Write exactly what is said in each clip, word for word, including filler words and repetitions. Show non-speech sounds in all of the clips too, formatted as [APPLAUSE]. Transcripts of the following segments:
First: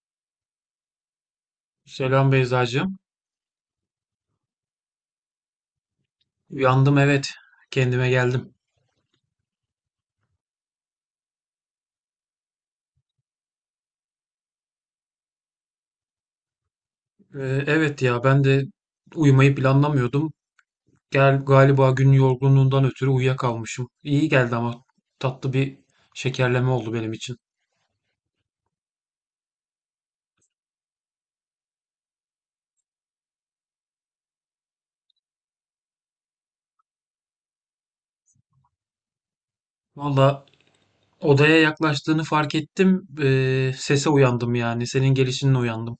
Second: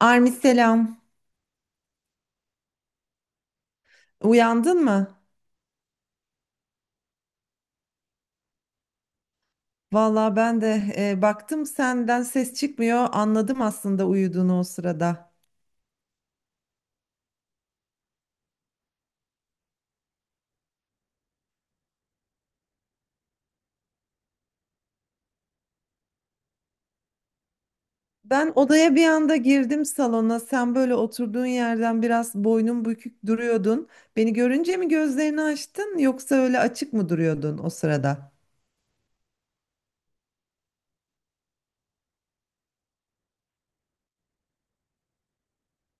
Armi selam. Selam Beyzacığım. Uyandın mı? Uyandım, evet. Kendime geldim. Vallahi ben de e, baktım senden ses çıkmıyor. Anladım aslında uyuduğunu o sırada. Ee, evet ya, ben de uyumayı planlamıyordum. Gel galiba gün yorgunluğundan ötürü uyuyakalmışım. İyi geldi ama tatlı bir şekerleme oldu benim için. Ben odaya bir anda girdim salona. Sen böyle oturduğun yerden biraz boynun bükük duruyordun. Beni görünce mi gözlerini açtın yoksa öyle açık mı duruyordun o sırada? Valla odaya yaklaştığını fark ettim. Ee, sese uyandım yani. Senin gelişinle uyandım.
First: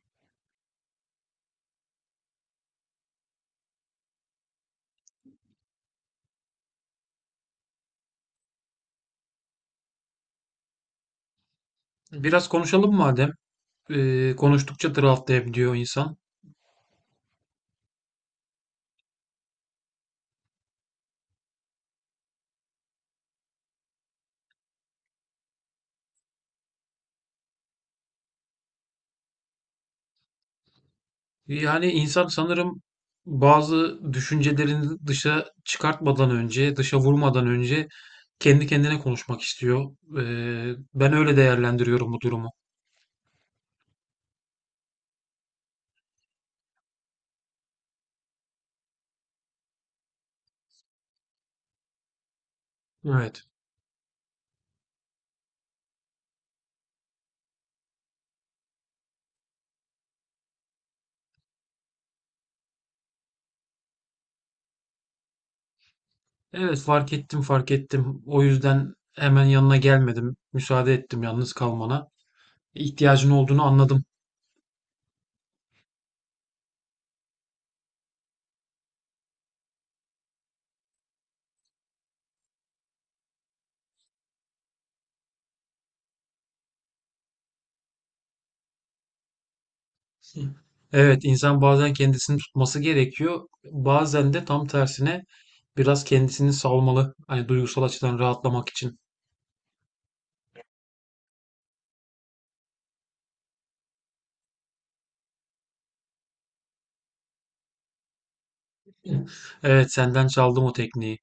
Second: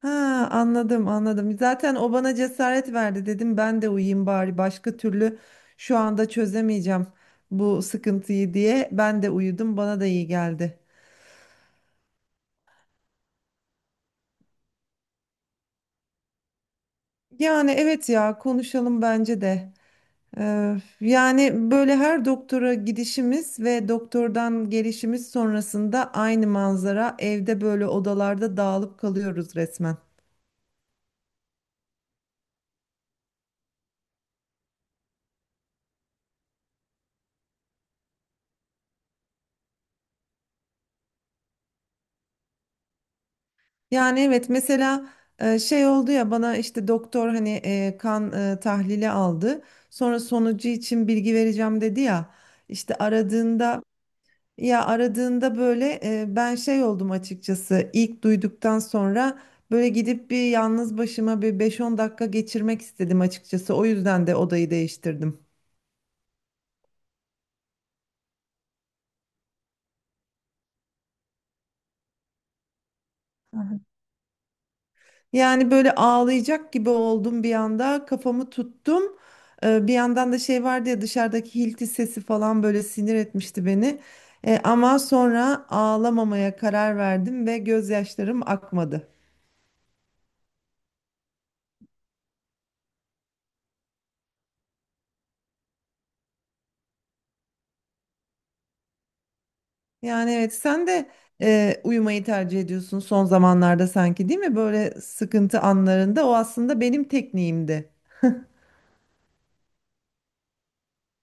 Ha, anladım anladım. Zaten o bana cesaret verdi dedim ben de uyuyayım bari başka türlü şu anda çözemeyeceğim bu sıkıntıyı diye. Ben de uyudum, bana da iyi geldi. Biraz konuşalım madem. Ee, konuştukça draftlayabiliyor insan. Yani evet ya, konuşalım bence de. Ee, yani böyle her doktora gidişimiz ve doktordan gelişimiz sonrasında aynı manzara, evde böyle odalarda dağılıp kalıyoruz resmen. Yani insan sanırım bazı düşüncelerini dışa çıkartmadan önce, dışa vurmadan önce kendi kendine konuşmak istiyor. Ee, ben öyle değerlendiriyorum bu durumu. Yani evet, mesela e, şey oldu ya, bana işte doktor hani e, kan e, tahlili aldı. Sonra sonucu için bilgi vereceğim dedi ya. İşte Evet. aradığında, ya aradığında böyle e, ben şey oldum açıkçası. İlk duyduktan sonra böyle gidip bir yalnız başıma bir beş on dakika geçirmek istedim açıkçası. O yüzden de odayı değiştirdim. Evet, fark ettim, fark ettim. O yüzden hemen yanına gelmedim. Müsaade ettim yalnız kalmana. İhtiyacın olduğunu Aha. anladım. Yani böyle ağlayacak gibi oldum, bir anda kafamı tuttum. Ee, bir yandan da şey vardı ya, dışarıdaki hilti sesi falan böyle sinir etmişti beni. Ee, ama sonra ağlamamaya karar verdim ve gözyaşlarım akmadı. [LAUGHS] Evet, insan bazen kendisini tutması gerekiyor. Bazen de tam tersine biraz kendisini salmalı. Hani duygusal açıdan rahatlamak için. Yani evet, sen de e, uyumayı tercih ediyorsun son zamanlarda sanki, değil mi? Böyle sıkıntı anlarında, o aslında benim tekniğimdi. [LAUGHS] Evet, senden çaldım o tekniği.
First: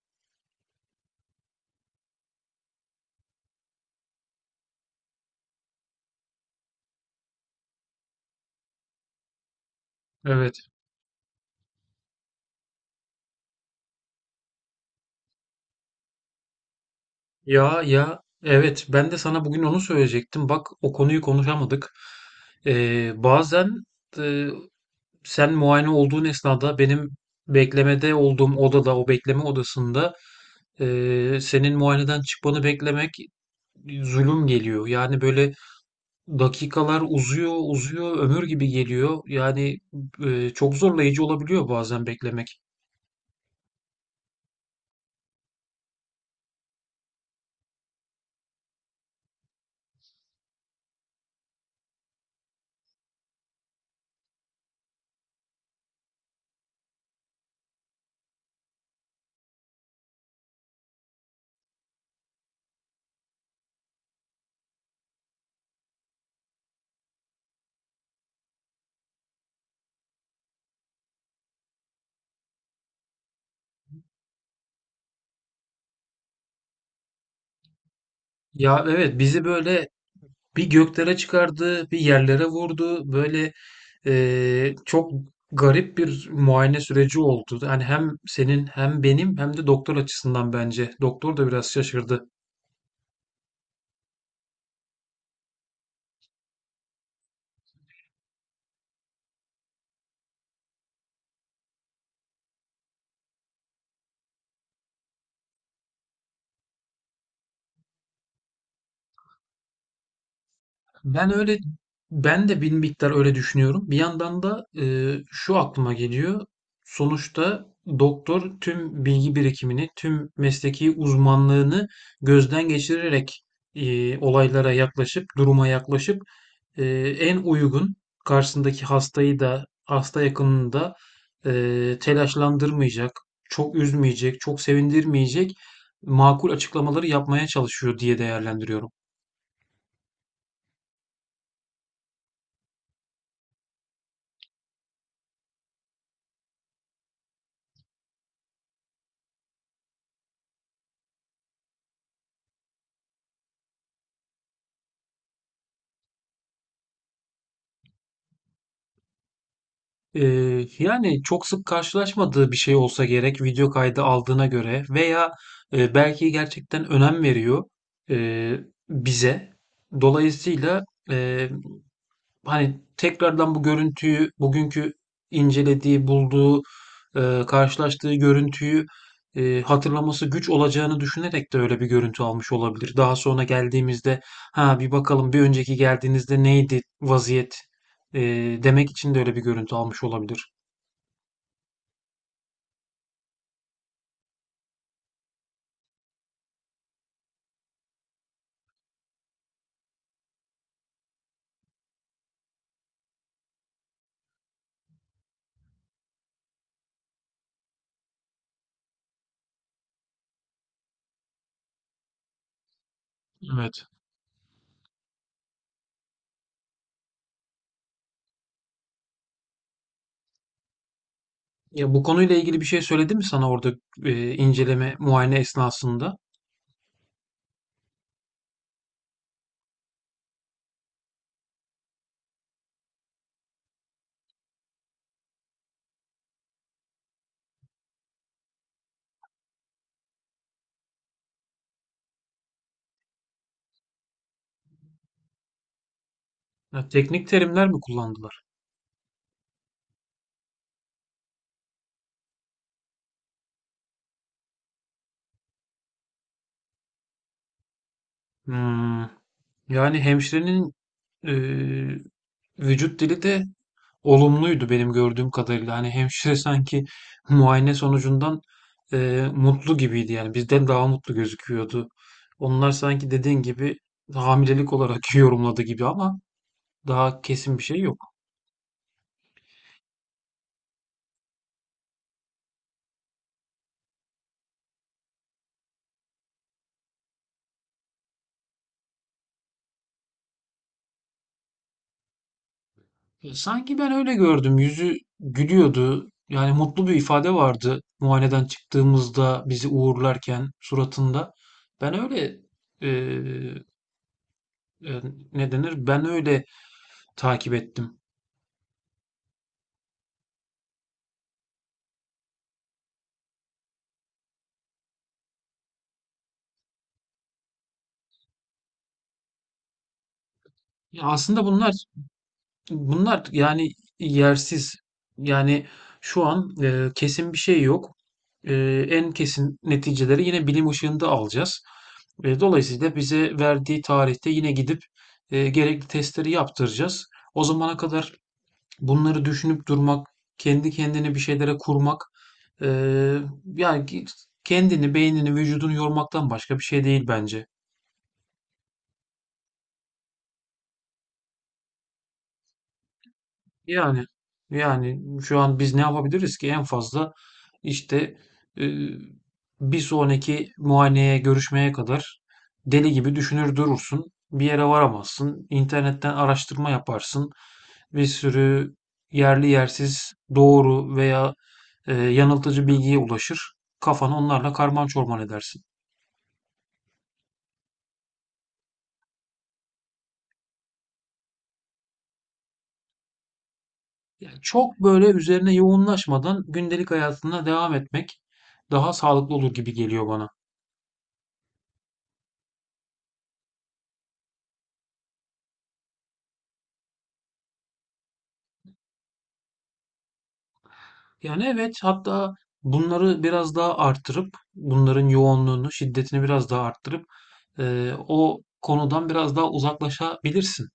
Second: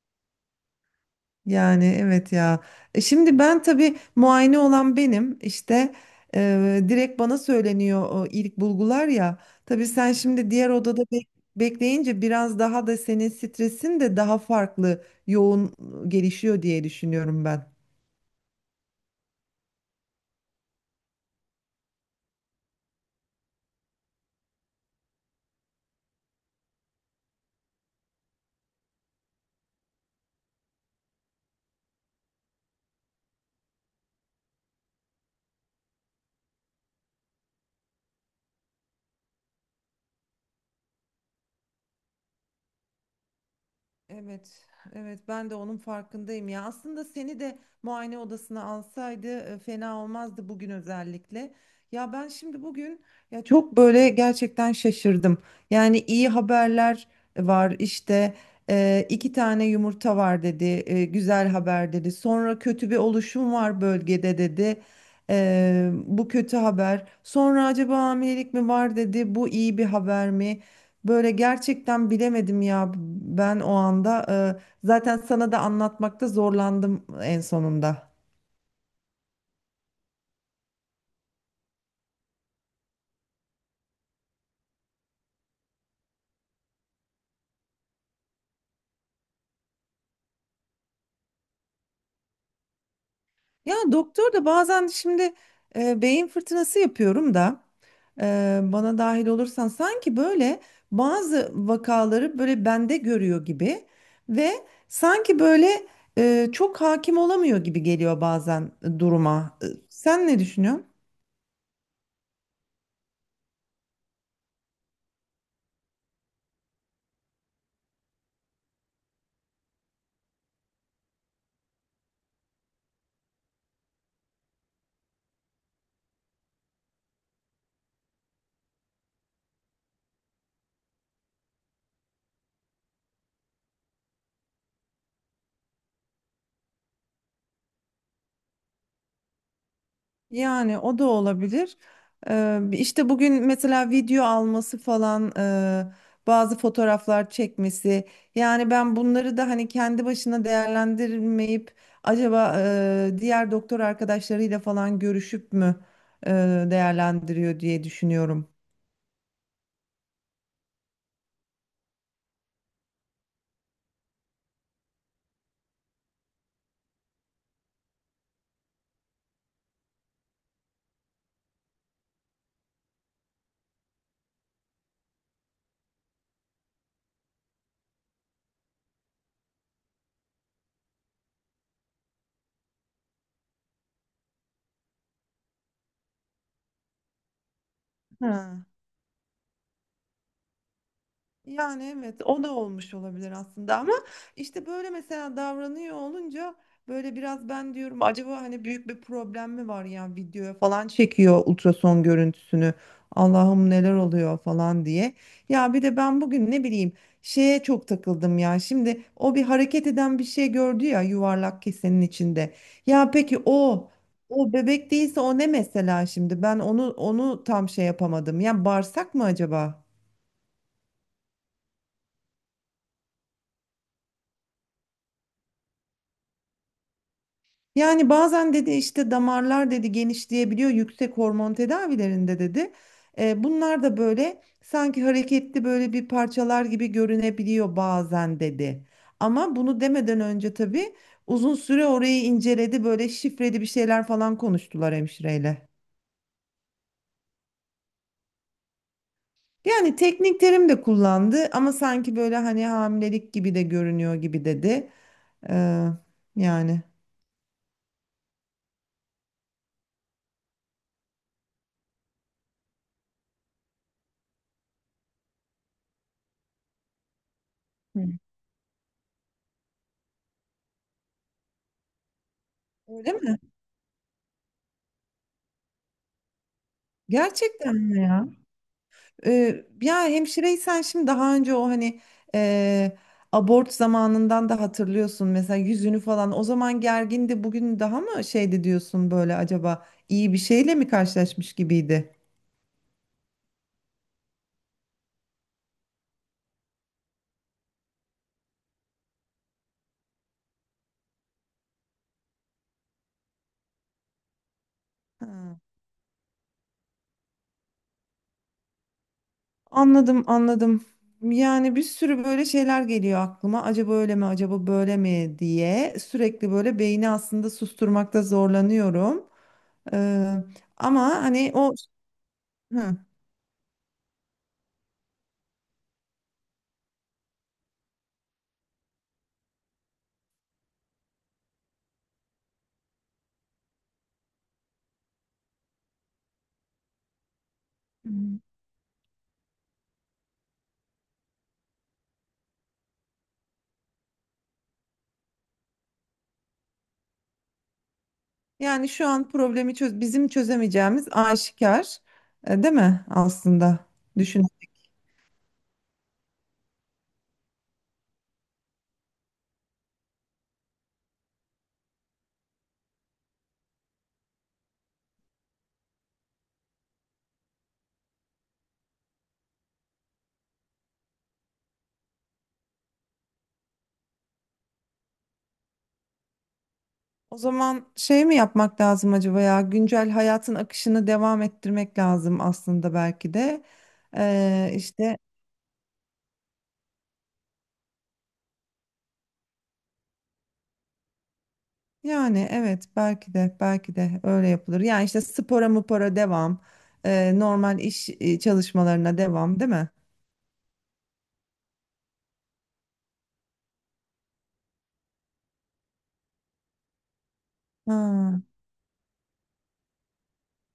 Yani evet ya. E şimdi ben tabii muayene olan benim, işte e, direkt bana söyleniyor o ilk bulgular ya. Tabii sen şimdi Evet. diğer odada bek- bekleyince biraz daha da senin stresin de daha farklı yoğun gelişiyor diye düşünüyorum ben. Ya ya evet, ben de sana bugün onu söyleyecektim. Bak, o konuyu konuşamadık. Ee, bazen e, Sen muayene olduğun esnada benim beklemede olduğum odada, o bekleme odasında, eee, senin muayeneden çıkmanı beklemek zulüm geliyor. Yani böyle dakikalar uzuyor, uzuyor, ömür gibi geliyor. Yani eee, çok zorlayıcı olabiliyor bazen beklemek. Evet, evet ben de onun farkındayım ya. Aslında seni de muayene odasına alsaydı e, fena olmazdı bugün özellikle. Ya ben şimdi bugün ya çok böyle gerçekten şaşırdım. Yani iyi haberler var, işte e, iki tane yumurta var dedi, e, güzel haber dedi. Sonra kötü bir oluşum var bölgede dedi. E, bu kötü haber. Sonra acaba hamilelik mi var dedi. Bu iyi bir haber mi? Böyle gerçekten bilemedim ya ben o anda. Ee, zaten sana da anlatmakta zorlandım en sonunda. Ya evet, bizi böyle bir göklere çıkardı, bir yerlere vurdu. Böyle eee, Çok garip bir muayene süreci oldu. Yani hem senin hem benim hem de doktor açısından bence. Doktor da biraz şaşırdı. Ya doktor da bazen şimdi, e, beyin fırtınası yapıyorum da, e, bana dahil olursan sanki böyle bazı vakaları böyle bende görüyor gibi, ve sanki böyle e, çok hakim olamıyor gibi geliyor bazen e, duruma. E, sen ne düşünüyorsun? Ben öyle, ben de bir miktar öyle düşünüyorum. Bir yandan da e, şu aklıma geliyor. Sonuçta doktor tüm bilgi birikimini, tüm mesleki uzmanlığını gözden geçirerek e, olaylara yaklaşıp, duruma yaklaşıp, e, en uygun, karşısındaki hastayı da hasta yakınını da e, telaşlandırmayacak, çok üzmeyecek, çok sevindirmeyecek makul açıklamaları yapmaya çalışıyor diye değerlendiriyorum. Yani o da olabilir. Ee, işte bugün mesela video alması falan, e, bazı fotoğraflar çekmesi. Yani ben bunları da hani kendi başına değerlendirmeyip acaba e, diğer doktor arkadaşlarıyla falan görüşüp mü e, değerlendiriyor diye düşünüyorum. Ee, yani çok sık karşılaşmadığı bir şey olsa gerek video kaydı aldığına göre veya e, belki gerçekten önem veriyor e, bize. Dolayısıyla e, hani tekrardan bu görüntüyü, bugünkü incelediği, bulduğu, e, karşılaştığı görüntüyü e, hatırlaması güç olacağını düşünerek de öyle bir görüntü almış olabilir. Daha sonra geldiğimizde, ha bir bakalım bir önceki geldiğinizde neydi vaziyet, e, Ha. demek için de öyle bir görüntü almış olabilir. Yani evet, o da olmuş olabilir aslında, ama işte böyle mesela davranıyor olunca böyle biraz ben diyorum acaba hani büyük bir problem mi var, ya videoya falan çekiyor ultrason görüntüsünü, Allah'ım neler oluyor falan diye. Ya bir de ben bugün ne bileyim, şeye çok takıldım ya. Şimdi o bir hareket eden bir şey gördü ya yuvarlak kesenin içinde. Ya peki Evet. o, o bebek değilse o ne mesela? Şimdi ben onu onu tam şey yapamadım ya, bağırsak mı acaba? Ya, bu konuyla ilgili bir şey söyledi mi sana orada, e, inceleme, muayene esnasında? Yani bazen dedi, işte damarlar dedi genişleyebiliyor yüksek hormon tedavilerinde dedi. E, bunlar da böyle sanki hareketli böyle bir parçalar gibi görünebiliyor bazen dedi. Ama bunu demeden önce tabii uzun süre orayı inceledi, böyle şifreli bir şeyler falan konuştular hemşireyle. Ya, teknik terimler mi kullandılar? Yani teknik terim de kullandı, ama sanki böyle hani hamilelik gibi de görünüyor gibi dedi. Ee, yani Hmm. Yani hemşirenin e, vücut dili de olumluydu benim gördüğüm kadarıyla. Hani hemşire sanki muayene hı, sonucundan e, mutlu gibiydi yani. Bizden daha mutlu gözüküyordu. Onlar sanki öyle mi? dediğin gibi hamilelik olarak [LAUGHS] yorumladı gibi, ama daha kesin bir Gerçekten şey mi yok. ya? Ee, ya hemşireysen şimdi, daha önce o hani e, abort zamanından da hatırlıyorsun mesela yüzünü falan, o zaman gergindi, bugün daha mı şeydi diyorsun böyle, acaba iyi bir şeyle mi karşılaşmış gibiydi? E, Sanki ben öyle gördüm. Yüzü gülüyordu. Yani mutlu bir ifade vardı muayeneden çıktığımızda bizi uğurlarken suratında. Ben öyle e, e, Ha, Ne denir? Ben öyle takip ettim. anladım anladım. Yani bir sürü böyle şeyler geliyor aklıma. Acaba öyle mi, acaba böyle mi diye sürekli böyle beyni aslında susturmakta zorlanıyorum. Ee, Ama Ya aslında hani o bunlar hı. bunlar yani yersiz. Yani şu an e, kesin bir şey yok. E, En kesin neticeleri yine bilim ışığında alacağız. E, dolayısıyla bize verdiği tarihte yine gidip e, gerekli testleri yaptıracağız. O zamana kadar bunları düşünüp durmak, kendi kendine bir şeylere kurmak, e, yani ki- kendini, beynini, vücudunu yormaktan başka bir şey değil bence. Yani şu an problemi, çöz bizim çözemeyeceğimiz aşikar, e, değil mi aslında? Yani Düşün. yani şu an biz ne yapabiliriz ki? En fazla işte e, bir sonraki muayeneye, görüşmeye kadar deli gibi düşünür durursun. Bir yere varamazsın. İnternetten araştırma yaparsın. Bir sürü yerli yersiz doğru veya e, yanıltıcı bilgiye ulaşır. Kafanı onlarla karman çorman edersin. O zaman şey mi yapmak lazım acaba ya? Güncel hayatın akışını devam ettirmek lazım aslında belki de. Yani Ee, çok böyle işte üzerine yoğunlaşmadan gündelik hayatına devam etmek daha sağlıklı olur gibi geliyor bana. yani evet, belki de, belki de öyle yapılır. Yani işte spora mupora devam, e, normal iş e, çalışmalarına devam, değil mi? Yani evet, hatta bunları biraz daha arttırıp, bunların yoğunluğunu, şiddetini biraz daha arttırıp eee, o Ha. konudan biraz daha uzaklaşabilirsin.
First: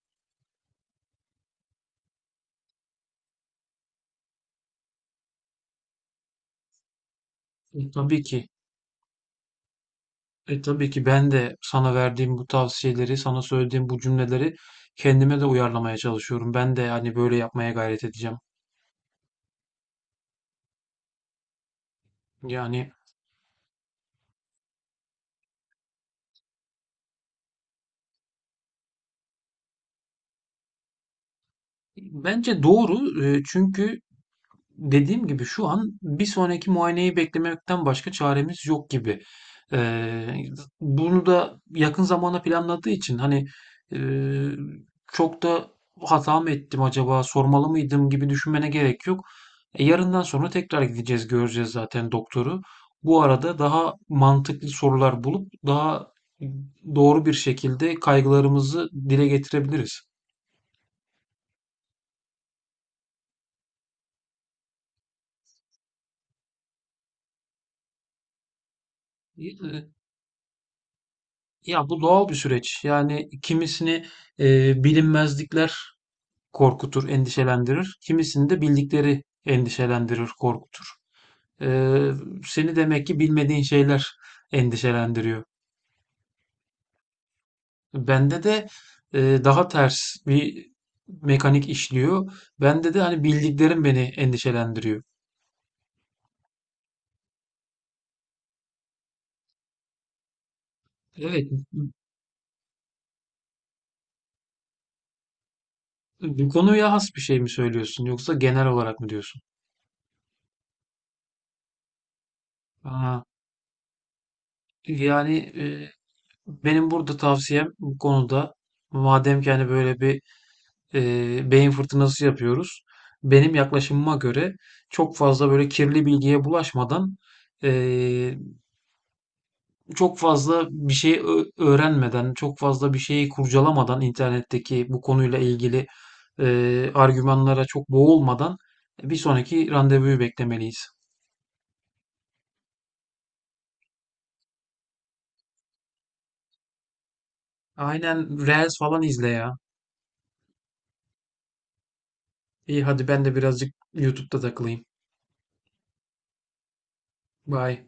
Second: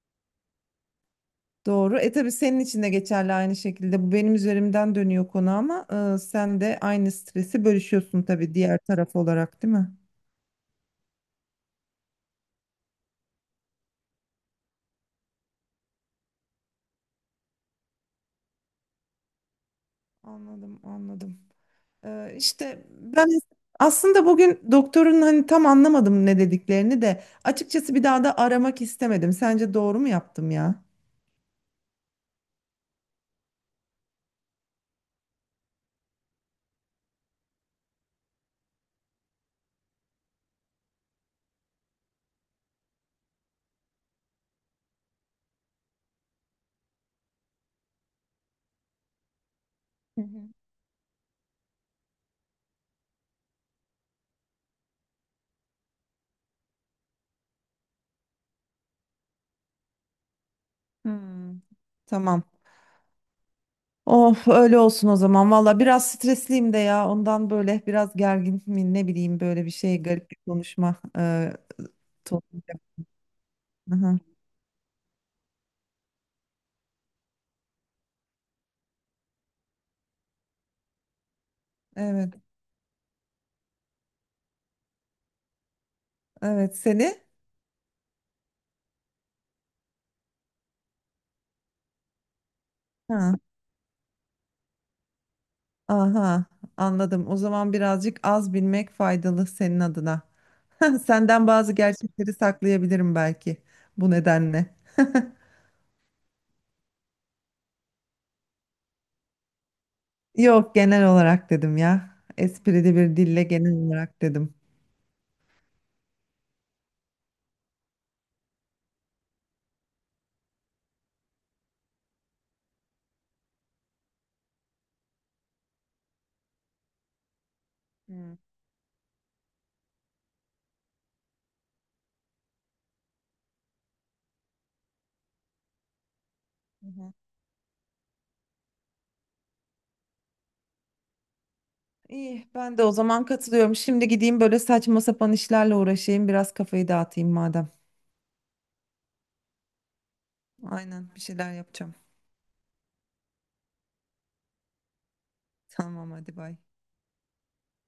Doğru. E tabii senin için de geçerli aynı şekilde. Bu benim üzerimden dönüyor konu, ama e, sen de aynı stresi E, tabii bölüşüyorsun ki, tabii diğer taraf olarak, değil mi? e, tabii ki ben de sana verdiğim bu tavsiyeleri, sana söylediğim bu cümleleri kendime de uyarlamaya çalışıyorum. Ben de hani böyle yapmaya gayret edeceğim. Anladım, anladım. Ee, işte Yani ben aslında bugün doktorun hani tam anlamadım ne dediklerini de açıkçası, bir daha da aramak istemedim. Sence doğru mu yaptım ya? bence doğru, e, çünkü dediğim gibi şu an bir sonraki muayeneyi beklemekten başka çaremiz yok gibi. Eee, Bunu da yakın zamana planladığı için hani eee, çok da hata mı ettim acaba, sormalı mıydım gibi düşünmene gerek yok. E, Hı Yarından hı. sonra tekrar gideceğiz, göreceğiz zaten doktoru. Bu arada daha mantıklı sorular bulup daha doğru bir şekilde kaygılarımızı dile getirebiliriz. Hmm. Tamam. Of, öyle olsun o zaman. Valla biraz stresliyim de ya. Ondan böyle biraz gergin mi ne bileyim, böyle bir şey, garip bir konuşma e, Ya bu doğal bir tonu. süreç. Yani kimisini Aha, e, bilinmezlikler korkutur, endişelendirir. Kimisini de bildikleri endişelendirir, korkutur. E, evet. Seni demek ki bilmediğin şeyler endişelendiriyor. Evet, seni. Bende de e, daha ters bir mekanik işliyor. Bende de hani Ha, bildiklerim beni endişelendiriyor. aha, anladım. O zaman birazcık az bilmek faydalı senin adına. [LAUGHS] Senden Evet, bazı gerçekleri saklayabilirim belki bu nedenle. [LAUGHS] bu konuya has bir şey mi söylüyorsun yoksa genel olarak mı diyorsun? Yok, genel olarak dedim ya. Esprili bir Aa, dille genel olarak dedim. yani benim burada tavsiyem bu konuda, madem ki hani böyle bir e, beyin fırtınası yapıyoruz. Benim yaklaşımıma göre çok fazla böyle kirli bilgiye bulaşmadan, Hmm. e, çok fazla bir şey ö- öğrenmeden, çok fazla bir şeyi kurcalamadan internetteki bu konuyla ilgili Hı e, hı. argümanlara çok boğulmadan bir sonraki randevuyu beklemeliyiz. İyi, ben de o zaman katılıyorum. Şimdi gideyim böyle saçma sapan işlerle uğraşayım. Biraz kafayı dağıtayım madem. Aynen, Reels falan izle ya. Aynen, bir şeyler yapacağım. İyi, hadi ben de birazcık YouTube'da takılayım. [LAUGHS] Tamam, hadi bay. Bye.